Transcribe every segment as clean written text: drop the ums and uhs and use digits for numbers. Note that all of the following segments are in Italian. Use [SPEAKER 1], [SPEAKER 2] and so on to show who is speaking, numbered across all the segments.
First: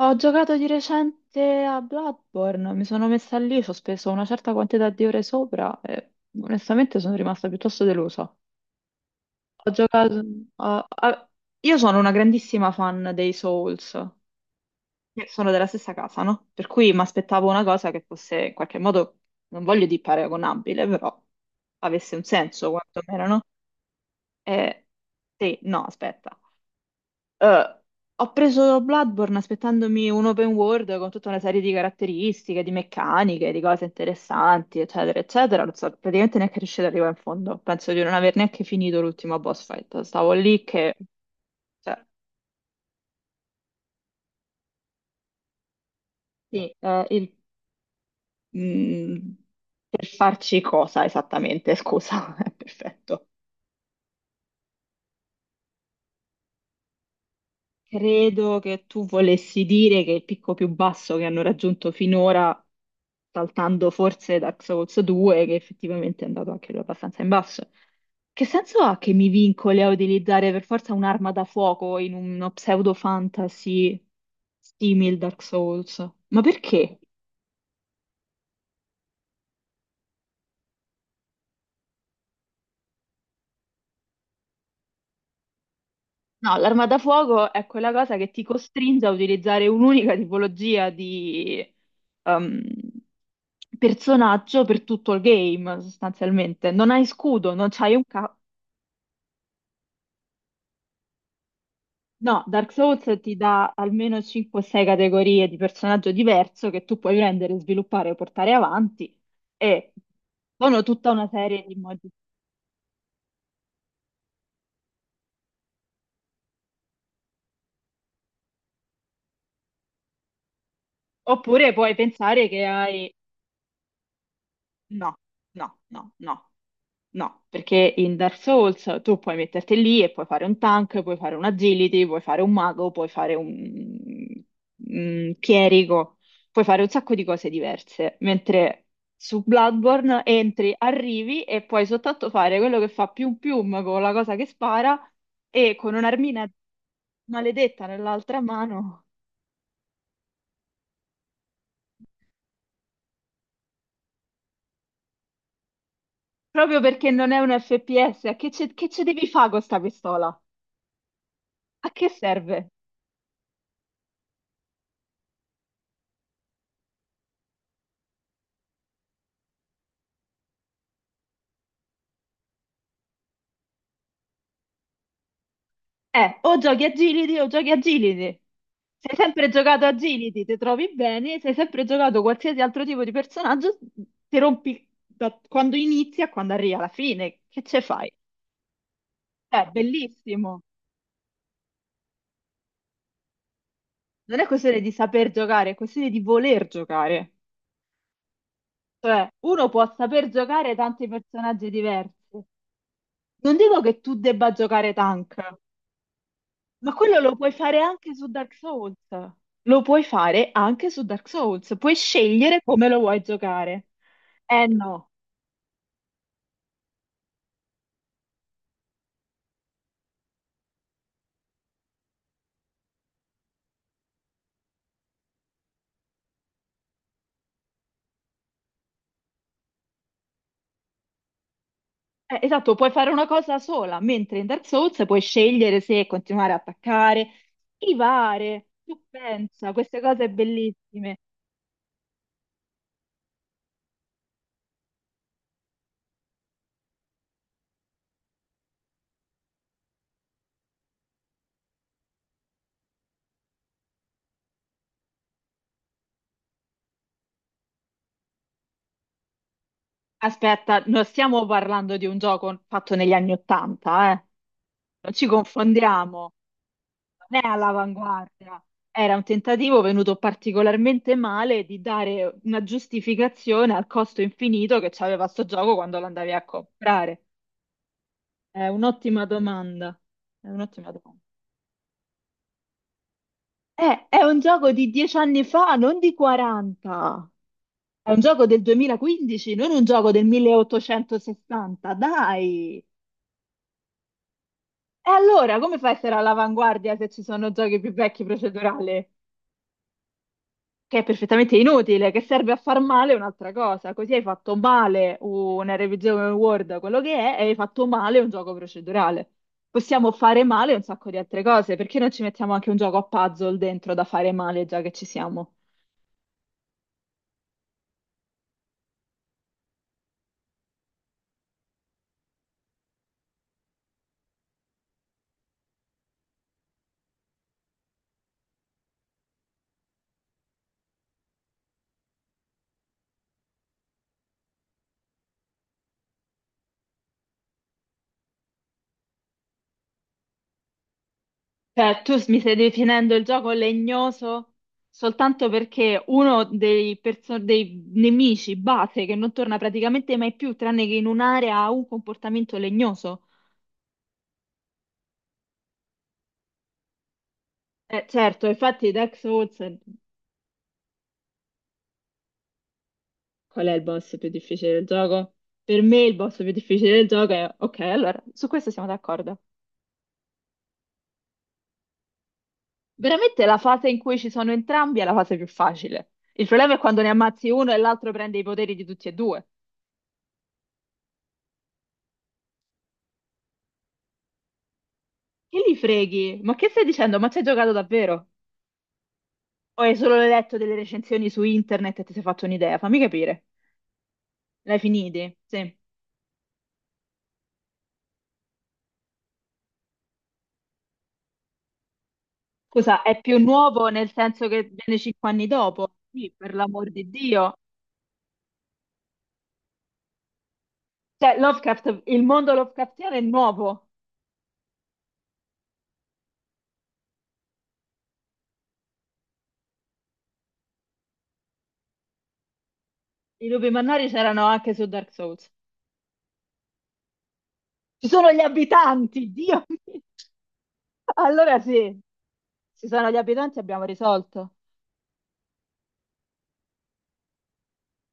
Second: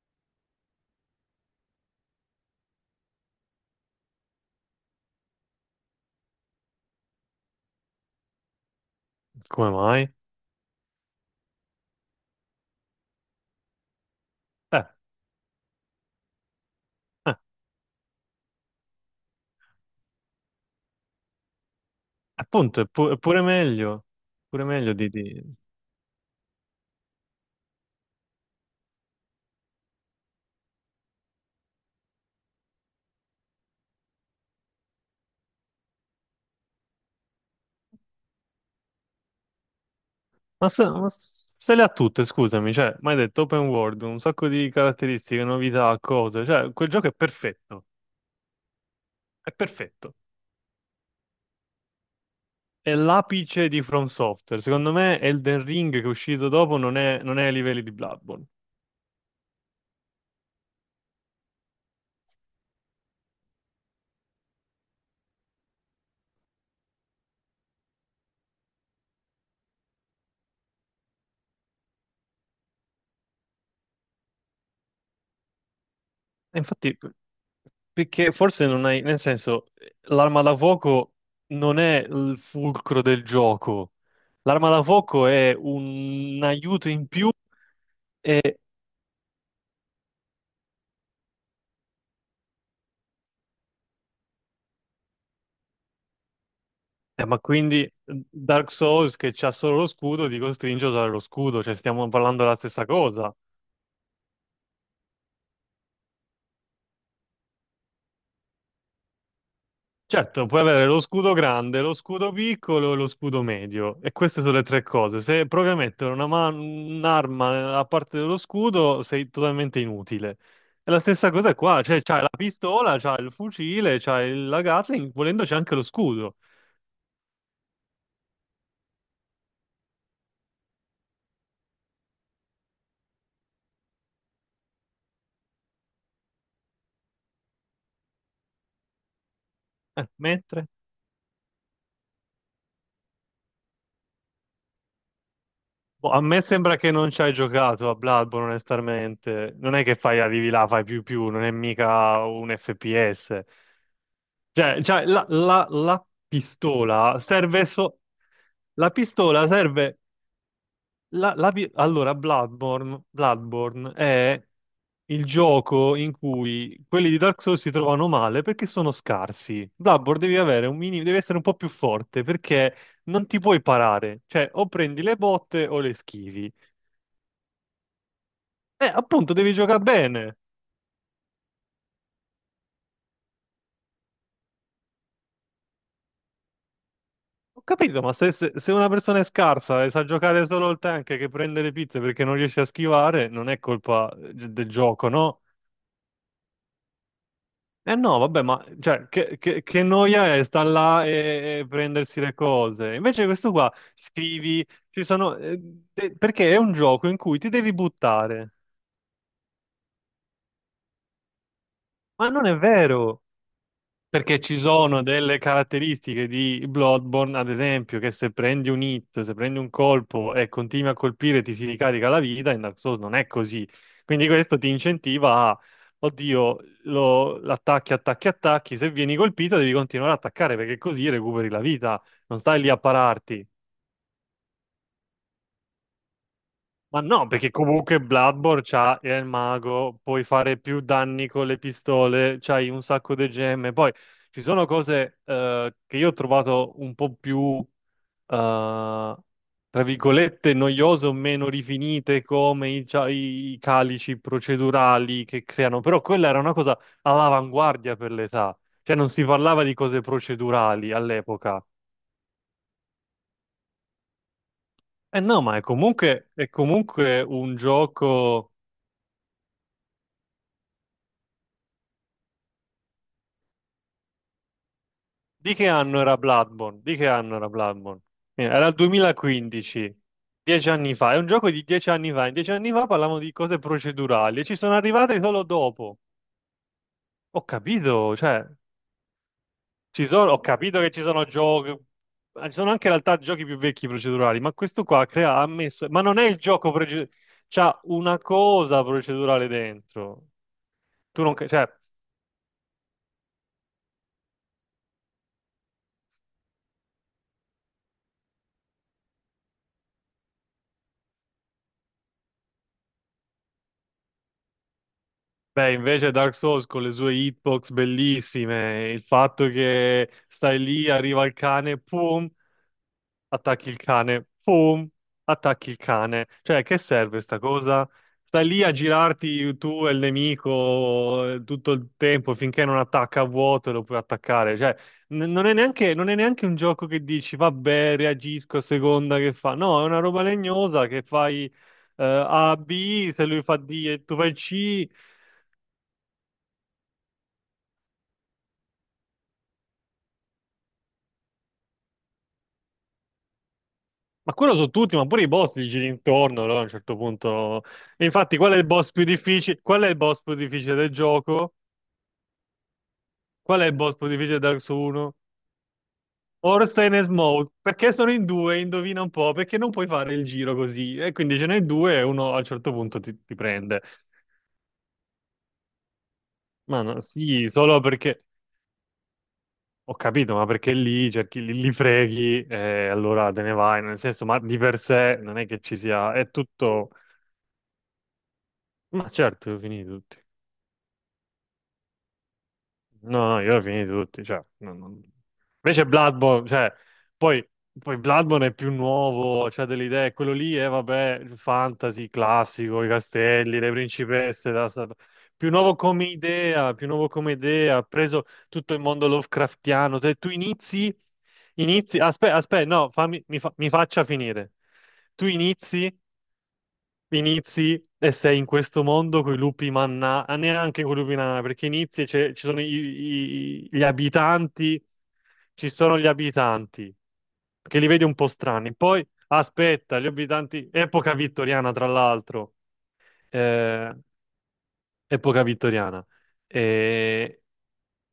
[SPEAKER 1] Ho giocato di recente a Bloodborne, mi sono messa lì, ci ho speso una certa quantità di ore sopra e onestamente sono rimasta piuttosto delusa.
[SPEAKER 2] Come
[SPEAKER 1] Ho
[SPEAKER 2] mai?
[SPEAKER 1] giocato... a- a- Io sono una grandissima fan dei Souls,
[SPEAKER 2] Eh,
[SPEAKER 1] che sono della stessa casa, no? Per cui mi
[SPEAKER 2] eh,
[SPEAKER 1] aspettavo una cosa che fosse in qualche modo, non voglio dire paragonabile, però avesse un senso
[SPEAKER 2] Appunto, è
[SPEAKER 1] quantomeno, no?
[SPEAKER 2] pure
[SPEAKER 1] E...
[SPEAKER 2] meglio di...
[SPEAKER 1] Sì, no, aspetta. Eh, ho preso Bloodborne aspettandomi un open world con tutta una serie di caratteristiche, di meccaniche, di cose interessanti, eccetera, eccetera. Non so, praticamente neanche riuscito ad arrivare in fondo. Penso di non aver neanche finito l'ultimo boss fight. Stavo lì
[SPEAKER 2] Ma, se,
[SPEAKER 1] che,
[SPEAKER 2] ma s- se le ha
[SPEAKER 1] cioè,
[SPEAKER 2] tutte, scusami, cioè, mi hai detto open world, un sacco di caratteristiche, novità, cose, cioè,
[SPEAKER 1] sì,
[SPEAKER 2] quel gioco è perfetto,
[SPEAKER 1] mm,
[SPEAKER 2] è
[SPEAKER 1] per
[SPEAKER 2] perfetto.
[SPEAKER 1] farci cosa esattamente? Scusa,
[SPEAKER 2] È
[SPEAKER 1] perfetto.
[SPEAKER 2] l'apice di From Software. Secondo me Elden Ring che è uscito dopo non è ai livelli di Bloodborne.
[SPEAKER 1] Credo che tu volessi dire che il picco più basso che hanno raggiunto finora, saltando forse Dark Souls 2, che effettivamente è andato anche lui abbastanza in basso. Che senso ha che mi vincoli a utilizzare per forza un'arma da fuoco in uno pseudo fantasy simil Dark Souls? Ma
[SPEAKER 2] E infatti,
[SPEAKER 1] perché?
[SPEAKER 2] perché forse non hai... Nel senso, l'arma da fuoco non è il fulcro del gioco. L'arma da fuoco è un
[SPEAKER 1] No, l'arma
[SPEAKER 2] aiuto
[SPEAKER 1] da
[SPEAKER 2] in più.
[SPEAKER 1] fuoco è quella cosa che ti
[SPEAKER 2] E,
[SPEAKER 1] costringe a utilizzare un'unica tipologia di ehm, personaggio per tutto il game, sostanzialmente. Non hai
[SPEAKER 2] ma
[SPEAKER 1] scudo, non
[SPEAKER 2] quindi
[SPEAKER 1] c'hai un ca...
[SPEAKER 2] Dark Souls che c'ha solo lo scudo ti costringe a usare lo scudo, cioè stiamo parlando
[SPEAKER 1] No,
[SPEAKER 2] della
[SPEAKER 1] Dark
[SPEAKER 2] stessa
[SPEAKER 1] Souls ti
[SPEAKER 2] cosa.
[SPEAKER 1] dà almeno 5-6 categorie di personaggio diverso che tu puoi prendere, sviluppare o portare avanti e
[SPEAKER 2] Certo, puoi
[SPEAKER 1] sono
[SPEAKER 2] avere lo
[SPEAKER 1] tutta una
[SPEAKER 2] scudo
[SPEAKER 1] serie di
[SPEAKER 2] grande, lo
[SPEAKER 1] modi.
[SPEAKER 2] scudo piccolo e lo scudo medio, e queste sono le tre cose. Se provi a mettere un'arma nella parte dello scudo, sei totalmente inutile. E la stessa cosa è
[SPEAKER 1] Oppure
[SPEAKER 2] qua,
[SPEAKER 1] puoi
[SPEAKER 2] cioè c'hai la
[SPEAKER 1] pensare che
[SPEAKER 2] pistola,
[SPEAKER 1] hai...
[SPEAKER 2] c'hai il fucile, c'hai la Gatling,
[SPEAKER 1] No,
[SPEAKER 2] volendo c'è anche
[SPEAKER 1] no,
[SPEAKER 2] lo
[SPEAKER 1] no,
[SPEAKER 2] scudo.
[SPEAKER 1] no. No, perché in Dark Souls tu puoi metterti lì e puoi fare un tank, puoi fare un agility, puoi fare un mago, puoi fare un chierico, puoi fare un sacco di cose diverse, mentre su Bloodborne
[SPEAKER 2] Mentre?
[SPEAKER 1] entri, arrivi e puoi soltanto fare quello che fa pium pium con la cosa che spara e con
[SPEAKER 2] Boh, a me
[SPEAKER 1] un'armina
[SPEAKER 2] sembra che non ci hai
[SPEAKER 1] maledetta
[SPEAKER 2] giocato a
[SPEAKER 1] nell'altra
[SPEAKER 2] Bloodborne,
[SPEAKER 1] mano,
[SPEAKER 2] onestamente. Non è che fai arrivi là, fai più più, non è mica un FPS. Cioè, la
[SPEAKER 1] proprio perché
[SPEAKER 2] pistola
[SPEAKER 1] non è un
[SPEAKER 2] serve so...
[SPEAKER 1] FPS, che
[SPEAKER 2] La
[SPEAKER 1] ce devi
[SPEAKER 2] pistola
[SPEAKER 1] fare con sta
[SPEAKER 2] serve...
[SPEAKER 1] pistola? A che
[SPEAKER 2] Allora,
[SPEAKER 1] serve?
[SPEAKER 2] Bloodborne è il gioco in cui quelli di Dark Souls si trovano male perché sono scarsi. Bloodborne devi avere un minimo, devi essere un po' più forte perché non ti puoi parare. Cioè, o prendi le botte o le schivi.
[SPEAKER 1] O giochi a Gilidi o giochi a Gilidi. Se hai
[SPEAKER 2] Appunto,
[SPEAKER 1] sempre
[SPEAKER 2] devi giocare
[SPEAKER 1] giocato a
[SPEAKER 2] bene.
[SPEAKER 1] Gilidi, ti trovi bene, se hai sempre giocato qualsiasi altro tipo di personaggio, ti rompi da quando inizi a quando arrivi alla fine.
[SPEAKER 2] Ho
[SPEAKER 1] Che ce
[SPEAKER 2] capito,
[SPEAKER 1] fai?
[SPEAKER 2] ma se una persona è
[SPEAKER 1] È
[SPEAKER 2] scarsa e sa giocare
[SPEAKER 1] bellissimo.
[SPEAKER 2] solo il tank che prende le pizze perché non riesce a schivare, non è colpa
[SPEAKER 1] Non è
[SPEAKER 2] del
[SPEAKER 1] questione di
[SPEAKER 2] gioco,
[SPEAKER 1] saper
[SPEAKER 2] no?
[SPEAKER 1] giocare, è questione di voler giocare.
[SPEAKER 2] Eh no, vabbè, ma cioè,
[SPEAKER 1] Cioè,
[SPEAKER 2] che, che-
[SPEAKER 1] uno
[SPEAKER 2] che
[SPEAKER 1] può saper
[SPEAKER 2] noia è sta
[SPEAKER 1] giocare
[SPEAKER 2] là
[SPEAKER 1] tanti
[SPEAKER 2] e
[SPEAKER 1] personaggi
[SPEAKER 2] prendersi le
[SPEAKER 1] diversi.
[SPEAKER 2] cose. Invece questo
[SPEAKER 1] Non
[SPEAKER 2] qua,
[SPEAKER 1] dico che tu debba
[SPEAKER 2] scrivi,
[SPEAKER 1] giocare
[SPEAKER 2] ci sono...
[SPEAKER 1] tank,
[SPEAKER 2] perché è un
[SPEAKER 1] ma
[SPEAKER 2] gioco in
[SPEAKER 1] quello lo
[SPEAKER 2] cui ti
[SPEAKER 1] puoi
[SPEAKER 2] devi
[SPEAKER 1] fare anche su Dark
[SPEAKER 2] buttare.
[SPEAKER 1] Souls. Lo puoi fare anche su Dark Souls. Puoi
[SPEAKER 2] Ma non è
[SPEAKER 1] scegliere come lo vuoi
[SPEAKER 2] vero!
[SPEAKER 1] giocare.
[SPEAKER 2] Perché ci
[SPEAKER 1] Eh
[SPEAKER 2] sono
[SPEAKER 1] no.
[SPEAKER 2] delle caratteristiche di Bloodborne, ad esempio, che se prendi un hit, se prendi un colpo e continui a colpire ti si ricarica la vita, in Dark Souls non è così. Quindi questo ti incentiva a, oddio, lo, attacchi, attacchi, attacchi, se vieni colpito devi continuare ad attaccare perché così recuperi la vita, non stai lì
[SPEAKER 1] Esatto,
[SPEAKER 2] a
[SPEAKER 1] puoi fare una
[SPEAKER 2] pararti.
[SPEAKER 1] cosa sola, mentre in Dark Souls puoi scegliere se continuare a
[SPEAKER 2] Ma no,
[SPEAKER 1] attaccare,
[SPEAKER 2] perché comunque Bloodborne
[SPEAKER 1] schivare, tu
[SPEAKER 2] c'ha è il
[SPEAKER 1] pensa,
[SPEAKER 2] mago,
[SPEAKER 1] queste
[SPEAKER 2] puoi
[SPEAKER 1] cose
[SPEAKER 2] fare più
[SPEAKER 1] bellissime.
[SPEAKER 2] danni con le pistole, c'hai un sacco di gemme. Poi ci sono cose che io ho trovato un po' più, eh, tra virgolette, noiose o meno rifinite, come i calici procedurali che creano. Però quella era una cosa all'avanguardia per l'età. Cioè non si parlava di cose
[SPEAKER 1] Aspetta,
[SPEAKER 2] procedurali
[SPEAKER 1] non stiamo
[SPEAKER 2] all'epoca.
[SPEAKER 1] parlando di un gioco fatto negli anni Ottanta, eh? Non
[SPEAKER 2] Eh
[SPEAKER 1] ci
[SPEAKER 2] no, ma è comunque,
[SPEAKER 1] confondiamo.
[SPEAKER 2] è comunque
[SPEAKER 1] Non è
[SPEAKER 2] un gioco.
[SPEAKER 1] all'avanguardia, era un tentativo venuto particolarmente male di dare una giustificazione al costo infinito che c'aveva sto
[SPEAKER 2] Di che
[SPEAKER 1] gioco quando
[SPEAKER 2] anno
[SPEAKER 1] lo
[SPEAKER 2] era
[SPEAKER 1] andavi a
[SPEAKER 2] Bloodborne? Di che
[SPEAKER 1] comprare.
[SPEAKER 2] anno era Bloodborne?
[SPEAKER 1] È
[SPEAKER 2] Era il
[SPEAKER 1] un'ottima
[SPEAKER 2] 2015,
[SPEAKER 1] domanda. È
[SPEAKER 2] dieci
[SPEAKER 1] un'ottima
[SPEAKER 2] anni fa. È
[SPEAKER 1] domanda.
[SPEAKER 2] un gioco di 10 anni fa. In 10 anni fa parlavamo di cose
[SPEAKER 1] È un
[SPEAKER 2] procedurali e ci
[SPEAKER 1] gioco
[SPEAKER 2] sono
[SPEAKER 1] di dieci
[SPEAKER 2] arrivate solo
[SPEAKER 1] anni fa, non
[SPEAKER 2] dopo.
[SPEAKER 1] di 40.
[SPEAKER 2] Ho
[SPEAKER 1] È
[SPEAKER 2] capito,
[SPEAKER 1] un gioco
[SPEAKER 2] cioè,
[SPEAKER 1] del 2015, non un
[SPEAKER 2] ci
[SPEAKER 1] gioco del
[SPEAKER 2] sono, ho capito che ci sono giochi,
[SPEAKER 1] 1860.
[SPEAKER 2] ci sono
[SPEAKER 1] Dai!
[SPEAKER 2] anche in realtà giochi più vecchi procedurali, ma questo qua
[SPEAKER 1] E
[SPEAKER 2] crea, ha
[SPEAKER 1] allora, come
[SPEAKER 2] messo,
[SPEAKER 1] fai a
[SPEAKER 2] ma
[SPEAKER 1] essere
[SPEAKER 2] non è il gioco
[SPEAKER 1] all'avanguardia se
[SPEAKER 2] procedurale,
[SPEAKER 1] ci sono giochi
[SPEAKER 2] c'ha
[SPEAKER 1] più
[SPEAKER 2] una
[SPEAKER 1] vecchi
[SPEAKER 2] cosa
[SPEAKER 1] procedurali?
[SPEAKER 2] procedurale dentro.
[SPEAKER 1] Che è
[SPEAKER 2] Tu non,
[SPEAKER 1] perfettamente
[SPEAKER 2] cioè,
[SPEAKER 1] inutile, che serve a far male è un'altra cosa. Così hai fatto male una revisione Word, quello che è, e hai fatto male un gioco procedurale. Possiamo fare male un sacco di altre cose, perché non ci mettiamo anche un gioco a puzzle dentro da fare male già che ci siamo?
[SPEAKER 2] beh, invece Dark Souls con le sue hitbox bellissime, il fatto che stai lì, arriva il cane, pum, attacchi il cane, pum, attacchi il cane. Cioè, che serve sta cosa? Stai lì a girarti tu e il nemico tutto il tempo finché non attacca a vuoto e lo puoi attaccare. Cioè, non è neanche un gioco che dici, vabbè, reagisco a seconda che fa. No, è una roba legnosa che fai
[SPEAKER 1] Cioè, mi stai
[SPEAKER 2] A, B,
[SPEAKER 1] definendo il
[SPEAKER 2] se lui
[SPEAKER 1] gioco
[SPEAKER 2] fa D e tu fai
[SPEAKER 1] legnoso
[SPEAKER 2] C.
[SPEAKER 1] soltanto perché uno dei, dei nemici base che non torna praticamente mai più, tranne che in un'area, ha un comportamento legnoso.
[SPEAKER 2] Ma quello su tutti, ma pure i boss li giri intorno, allora a un certo punto... E infatti,
[SPEAKER 1] Certo,
[SPEAKER 2] qual è il
[SPEAKER 1] infatti
[SPEAKER 2] boss più
[SPEAKER 1] Dark
[SPEAKER 2] difficile?
[SPEAKER 1] Souls.
[SPEAKER 2] Qual è il boss più difficile del gioco? Qual
[SPEAKER 1] Qual
[SPEAKER 2] è
[SPEAKER 1] è
[SPEAKER 2] il
[SPEAKER 1] il
[SPEAKER 2] boss più
[SPEAKER 1] boss più
[SPEAKER 2] difficile di Dark
[SPEAKER 1] difficile del
[SPEAKER 2] Souls 1?
[SPEAKER 1] gioco? Per me il boss più
[SPEAKER 2] Ornstein
[SPEAKER 1] difficile
[SPEAKER 2] e
[SPEAKER 1] del gioco
[SPEAKER 2] Smoke.
[SPEAKER 1] è... Ok,
[SPEAKER 2] Perché sono
[SPEAKER 1] allora,
[SPEAKER 2] in
[SPEAKER 1] su
[SPEAKER 2] due?
[SPEAKER 1] questo siamo
[SPEAKER 2] Indovina un po',
[SPEAKER 1] d'accordo.
[SPEAKER 2] perché non puoi fare il giro così. E quindi ce n'è due e uno a un certo punto ti
[SPEAKER 1] Veramente la
[SPEAKER 2] prende.
[SPEAKER 1] fase in cui ci sono entrambi è la fase più facile. Il problema è
[SPEAKER 2] Ma no,
[SPEAKER 1] quando ne
[SPEAKER 2] sì,
[SPEAKER 1] ammazzi uno e
[SPEAKER 2] solo
[SPEAKER 1] l'altro
[SPEAKER 2] perché...
[SPEAKER 1] prende i poteri di tutti e due.
[SPEAKER 2] Ho capito, ma perché lì cerchi, li freghi e allora te ne vai. Nel senso, ma di per sé non è che
[SPEAKER 1] Che li
[SPEAKER 2] ci sia... È
[SPEAKER 1] freghi? Ma che stai
[SPEAKER 2] tutto...
[SPEAKER 1] dicendo? Ma ci hai giocato davvero?
[SPEAKER 2] Ma certo, ho
[SPEAKER 1] O
[SPEAKER 2] finito
[SPEAKER 1] hai solo
[SPEAKER 2] tutti.
[SPEAKER 1] letto delle recensioni su internet e ti sei fatto un'idea? Fammi
[SPEAKER 2] No, no,
[SPEAKER 1] capire.
[SPEAKER 2] io ho finiti tutti, cioè,
[SPEAKER 1] L'hai finiti? Sì.
[SPEAKER 2] invece Bloodborne, cioè, poi, poi Bloodborne è più nuovo, c'ha delle idee, quello lì è, vabbè, fantasy classico, i
[SPEAKER 1] Scusa, è più
[SPEAKER 2] castelli, le
[SPEAKER 1] nuovo nel senso
[SPEAKER 2] principesse,
[SPEAKER 1] che viene cinque anni
[SPEAKER 2] più nuovo
[SPEAKER 1] dopo?
[SPEAKER 2] come
[SPEAKER 1] Sì, per
[SPEAKER 2] idea, più
[SPEAKER 1] l'amor di
[SPEAKER 2] nuovo come
[SPEAKER 1] Dio.
[SPEAKER 2] idea, ha preso tutto il mondo Lovecraftiano, se tu inizi,
[SPEAKER 1] Cioè,
[SPEAKER 2] inizi,
[SPEAKER 1] Lovecraft, il
[SPEAKER 2] aspetta,
[SPEAKER 1] mondo
[SPEAKER 2] aspetta, no,
[SPEAKER 1] Lovecraftiano è
[SPEAKER 2] mi
[SPEAKER 1] nuovo.
[SPEAKER 2] faccia finire, tu inizi e sei in questo mondo con i lupi manna, ah, neanche con i lupi nana, perché inizi e c'è- ci sono i-
[SPEAKER 1] I lupi
[SPEAKER 2] i- gli
[SPEAKER 1] mannari c'erano anche
[SPEAKER 2] abitanti,
[SPEAKER 1] su Dark Souls.
[SPEAKER 2] ci sono gli abitanti, che li vedi
[SPEAKER 1] Ci
[SPEAKER 2] un po'
[SPEAKER 1] sono gli
[SPEAKER 2] strani. Poi,
[SPEAKER 1] abitanti, Dio
[SPEAKER 2] aspetta,
[SPEAKER 1] mio!
[SPEAKER 2] gli abitanti, epoca
[SPEAKER 1] Allora
[SPEAKER 2] vittoriana tra
[SPEAKER 1] sì,
[SPEAKER 2] l'altro,
[SPEAKER 1] ci sono gli abitanti, abbiamo
[SPEAKER 2] eh,
[SPEAKER 1] risolto.
[SPEAKER 2] epoca vittoriana. Eh,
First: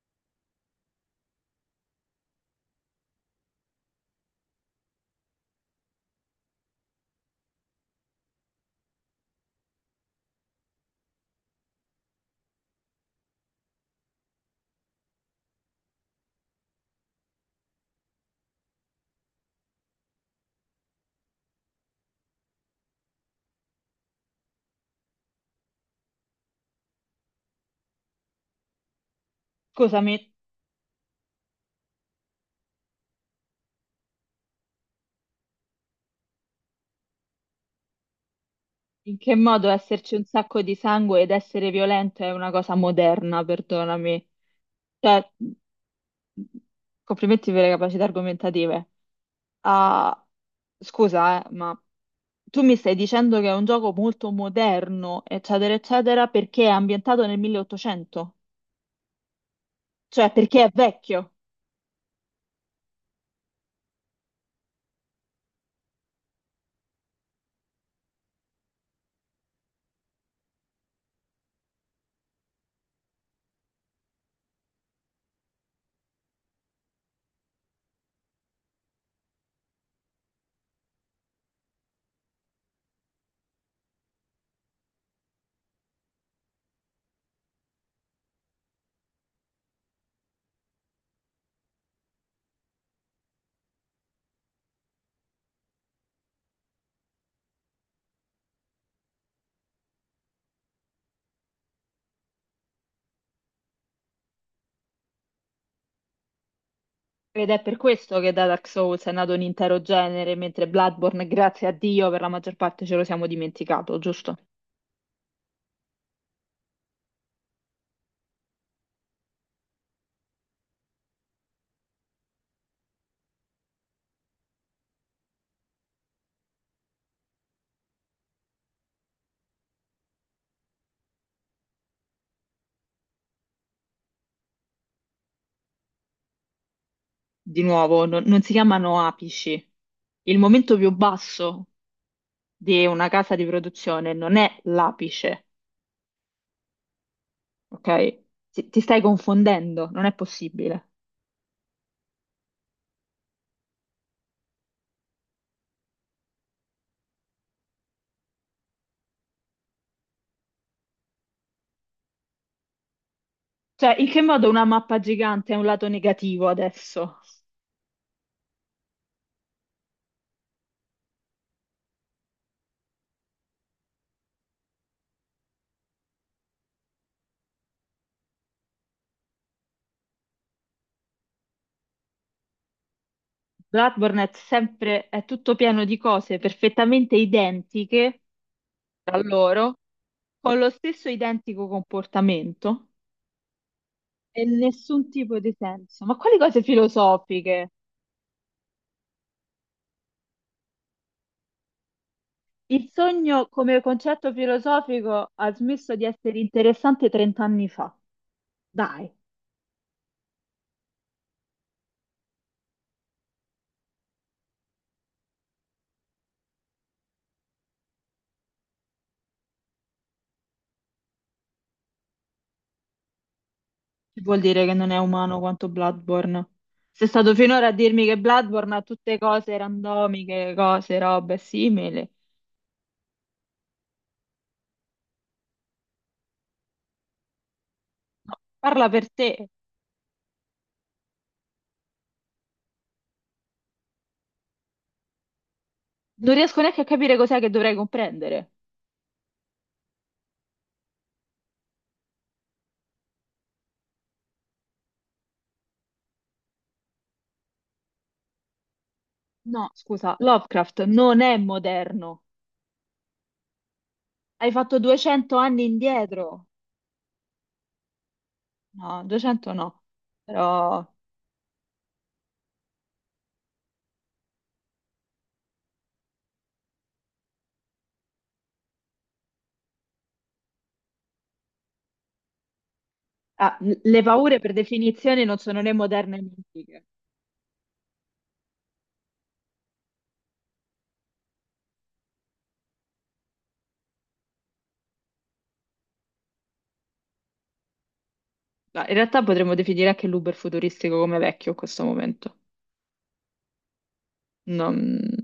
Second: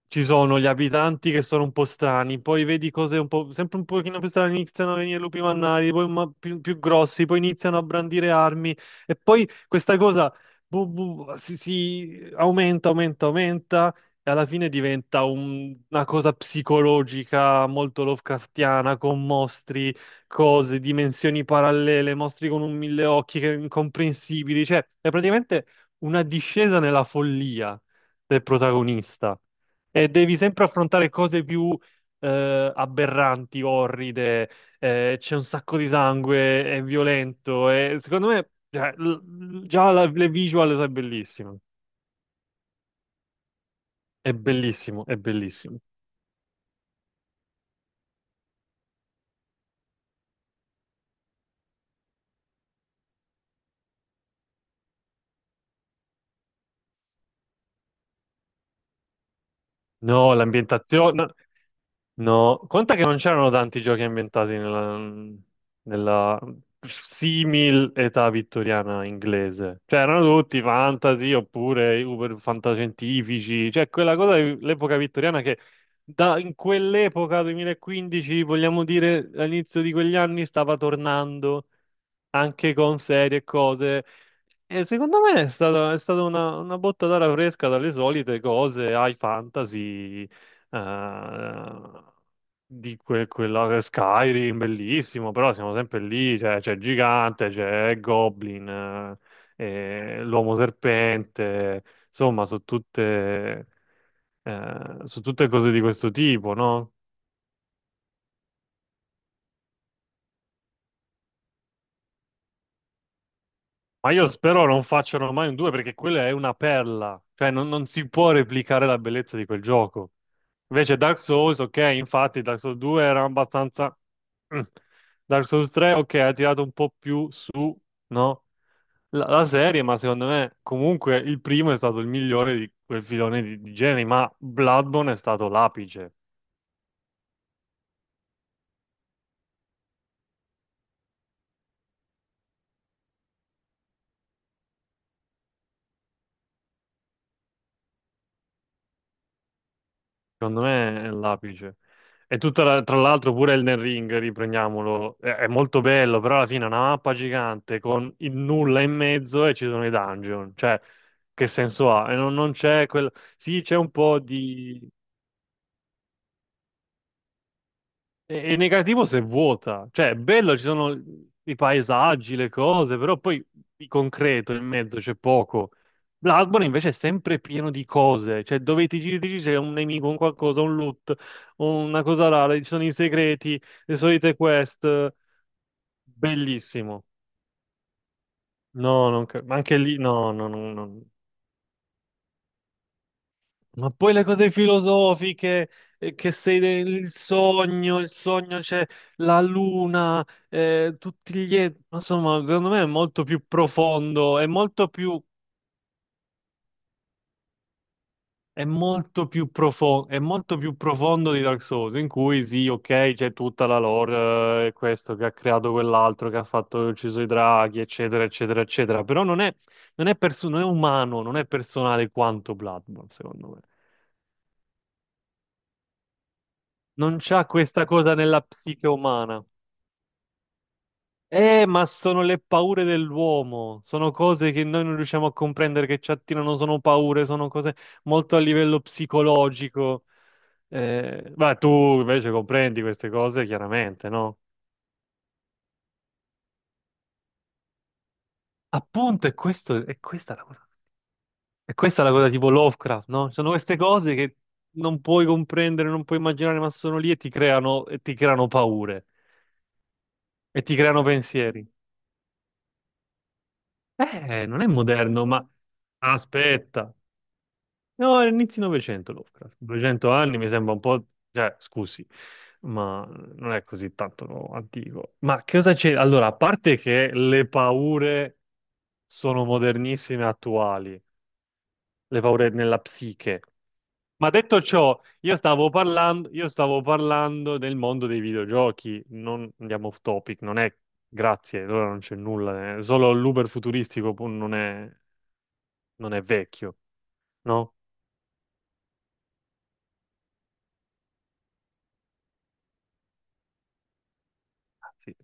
[SPEAKER 2] Ci sono gli abitanti che sono un po' strani, poi vedi cose un po', sempre un pochino più strane, iniziano a venire lupi mannari, poi più, più grossi, poi iniziano a brandire armi e poi questa cosa si aumenta, aumenta, aumenta e alla fine diventa una cosa psicologica molto Lovecraftiana con mostri, cose, dimensioni parallele, mostri con un mille occhi che incomprensibili, cioè è praticamente una discesa nella follia del protagonista. E
[SPEAKER 1] Scusami,
[SPEAKER 2] devi sempre affrontare cose più aberranti, orride, c'è un sacco di sangue, è violento. E secondo me, cioè,
[SPEAKER 1] in che
[SPEAKER 2] l-
[SPEAKER 1] modo
[SPEAKER 2] già la-
[SPEAKER 1] esserci un
[SPEAKER 2] le
[SPEAKER 1] sacco
[SPEAKER 2] visual
[SPEAKER 1] di
[SPEAKER 2] sono
[SPEAKER 1] sangue ed
[SPEAKER 2] bellissime.
[SPEAKER 1] essere violento è una cosa moderna, perdonami.
[SPEAKER 2] È bellissimo, è
[SPEAKER 1] Cioè,
[SPEAKER 2] bellissimo.
[SPEAKER 1] complimenti per le capacità argomentative. Ah, scusa, ma tu mi stai dicendo che è un gioco molto moderno, eccetera, eccetera, perché è ambientato nel 1800? Cioè,
[SPEAKER 2] No,
[SPEAKER 1] perché è
[SPEAKER 2] l'ambientazione.
[SPEAKER 1] vecchio?
[SPEAKER 2] No, no, conta che non c'erano tanti giochi ambientati nella simil età vittoriana inglese. Cioè, erano tutti fantasy oppure uber fantascientifici, cioè quella cosa dell'epoca vittoriana che da, in quell'epoca, 2015, vogliamo dire all'inizio di quegli anni, stava tornando anche con serie e cose. E secondo me è stata una botta d'aria fresca dalle solite cose, high fantasy, eh, di quella Skyrim, bellissimo, però siamo sempre lì, cioè, c'è il Gigante, c'è il Goblin, e l'Uomo Serpente, insomma, sono tutte cose di questo tipo, no?
[SPEAKER 1] Ed è per questo che da Dark Souls è nato un intero genere, mentre Bloodborne, grazie a Dio, per la maggior parte ce lo siamo dimenticato,
[SPEAKER 2] Ma io
[SPEAKER 1] giusto?
[SPEAKER 2] spero non facciano mai un 2 perché quella è una perla, cioè non si può replicare la bellezza di quel gioco. Invece Dark Souls, ok, infatti Dark Souls 2 era abbastanza... Mm. Dark Souls 3, ok, ha tirato un po' più su, no? La serie, ma secondo me comunque il primo è stato il migliore di quel filone di generi, ma Bloodborne è stato l'apice.
[SPEAKER 1] Di nuovo, non si chiamano apici. Il momento più basso di una casa di produzione non è l'apice, ok? Ti stai confondendo, non è
[SPEAKER 2] Secondo
[SPEAKER 1] possibile.
[SPEAKER 2] me è l'apice. E tra l'altro pure Elden Ring, riprendiamolo, è molto bello, però alla fine è una mappa gigante con il nulla in mezzo e ci sono i dungeon. Cioè, che senso ha? E non c'è quel... Sì, c'è un
[SPEAKER 1] Cioè, in
[SPEAKER 2] po'
[SPEAKER 1] che modo una
[SPEAKER 2] di...
[SPEAKER 1] mappa gigante è un lato negativo adesso?
[SPEAKER 2] E negativo se è vuota, cioè è bello, ci sono i paesaggi, le cose, però poi di concreto in mezzo c'è poco. Bloodborne invece è sempre pieno di cose, cioè dove ti giri c'è un nemico, un qualcosa, un loot, una cosa rara, ci sono i segreti, le
[SPEAKER 1] Bloodborne è
[SPEAKER 2] solite quest,
[SPEAKER 1] sempre, è tutto pieno di cose
[SPEAKER 2] bellissimo.
[SPEAKER 1] perfettamente identiche
[SPEAKER 2] No,
[SPEAKER 1] tra
[SPEAKER 2] non cre- ma
[SPEAKER 1] loro
[SPEAKER 2] anche lì, no, no,
[SPEAKER 1] con lo
[SPEAKER 2] no, no.
[SPEAKER 1] stesso identico comportamento
[SPEAKER 2] Ma poi le
[SPEAKER 1] e
[SPEAKER 2] cose
[SPEAKER 1] nessun tipo di
[SPEAKER 2] filosofiche,
[SPEAKER 1] senso. Ma
[SPEAKER 2] che
[SPEAKER 1] quali
[SPEAKER 2] sei
[SPEAKER 1] cose
[SPEAKER 2] il
[SPEAKER 1] filosofiche?
[SPEAKER 2] sogno, il sogno c'è la luna, tutti gli... Insomma, secondo me è
[SPEAKER 1] Il
[SPEAKER 2] molto più
[SPEAKER 1] sogno come concetto
[SPEAKER 2] profondo,
[SPEAKER 1] filosofico ha smesso di essere interessante 30 anni fa. Dai,
[SPEAKER 2] è molto più profondo di Dark Souls, in cui sì, ok, c'è tutta la lore, questo che ha creato quell'altro, che ha fatto, ucciso i draghi, eccetera, eccetera, eccetera, però non è umano, non è personale quanto Bloodborne, secondo me.
[SPEAKER 1] vuol dire che non è umano quanto Bloodborne. Sei
[SPEAKER 2] Non
[SPEAKER 1] stato
[SPEAKER 2] c'ha
[SPEAKER 1] finora a
[SPEAKER 2] questa
[SPEAKER 1] dirmi
[SPEAKER 2] cosa
[SPEAKER 1] che
[SPEAKER 2] nella
[SPEAKER 1] Bloodborne ha
[SPEAKER 2] psiche
[SPEAKER 1] tutte
[SPEAKER 2] umana.
[SPEAKER 1] cose randomiche, cose, robe
[SPEAKER 2] Ma
[SPEAKER 1] simili.
[SPEAKER 2] sono le paure dell'uomo, sono cose che noi non riusciamo a comprendere, che ci attirano, sono paure, sono cose molto
[SPEAKER 1] No,
[SPEAKER 2] a livello
[SPEAKER 1] parla per te.
[SPEAKER 2] psicologico. Ma tu invece comprendi queste cose, chiaramente, no?
[SPEAKER 1] Non riesco neanche a capire cos'è che dovrei comprendere.
[SPEAKER 2] Appunto, è questo, è questa la cosa. E questa è la cosa tipo Lovecraft, no? Ci sono queste cose che non puoi comprendere, non puoi immaginare, ma sono lì e ti creano paure,
[SPEAKER 1] No, scusa,
[SPEAKER 2] e ti
[SPEAKER 1] Lovecraft
[SPEAKER 2] creano
[SPEAKER 1] non è
[SPEAKER 2] pensieri.
[SPEAKER 1] moderno. Hai
[SPEAKER 2] Non è
[SPEAKER 1] fatto
[SPEAKER 2] moderno,
[SPEAKER 1] 200
[SPEAKER 2] ma
[SPEAKER 1] anni indietro?
[SPEAKER 2] aspetta. No, inizi
[SPEAKER 1] No,
[SPEAKER 2] Novecento
[SPEAKER 1] 200
[SPEAKER 2] Lovecraft.
[SPEAKER 1] no,
[SPEAKER 2] 200 anni mi sembra un
[SPEAKER 1] però
[SPEAKER 2] po'... Cioè, scusi, ma non è così tanto antico. Ma che cosa c'è? Allora, a parte che le paure sono modernissime e attuali, le paure nella psiche.
[SPEAKER 1] ah, le
[SPEAKER 2] Ma
[SPEAKER 1] paure per
[SPEAKER 2] detto ciò,
[SPEAKER 1] definizione
[SPEAKER 2] io
[SPEAKER 1] non sono
[SPEAKER 2] stavo
[SPEAKER 1] né moderne né
[SPEAKER 2] parlando, io stavo
[SPEAKER 1] antiche.
[SPEAKER 2] parlando del mondo dei videogiochi, non andiamo off topic, non è... Grazie, allora non c'è nulla, eh. Solo l'Uber futuristico pur non è vecchio, no?
[SPEAKER 1] No, in realtà potremmo definire anche l'Uber futuristico come vecchio in questo momento. Non...
[SPEAKER 2] Sì.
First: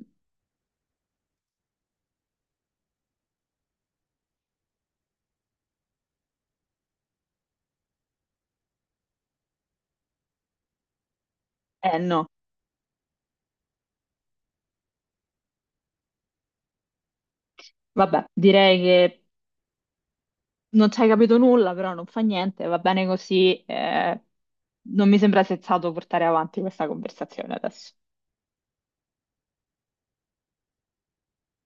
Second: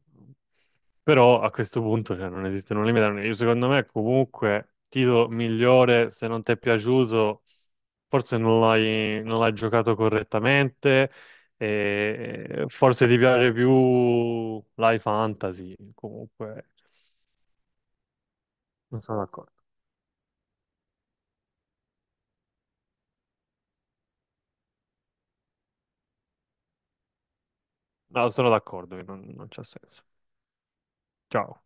[SPEAKER 2] Però a questo punto cioè, non esistono limiti. Io secondo me comunque titolo migliore, se non ti è piaciuto, forse non l'hai giocato correttamente,
[SPEAKER 1] Eh no,
[SPEAKER 2] e forse ti piace più Life Fantasy, comunque
[SPEAKER 1] vabbè, direi
[SPEAKER 2] non sono
[SPEAKER 1] che
[SPEAKER 2] d'accordo.
[SPEAKER 1] non ci hai capito nulla, però non fa niente, va bene così. Non mi sembra sensato portare avanti questa conversazione adesso.
[SPEAKER 2] No, sono d'accordo che non c'ha senso. Ciao.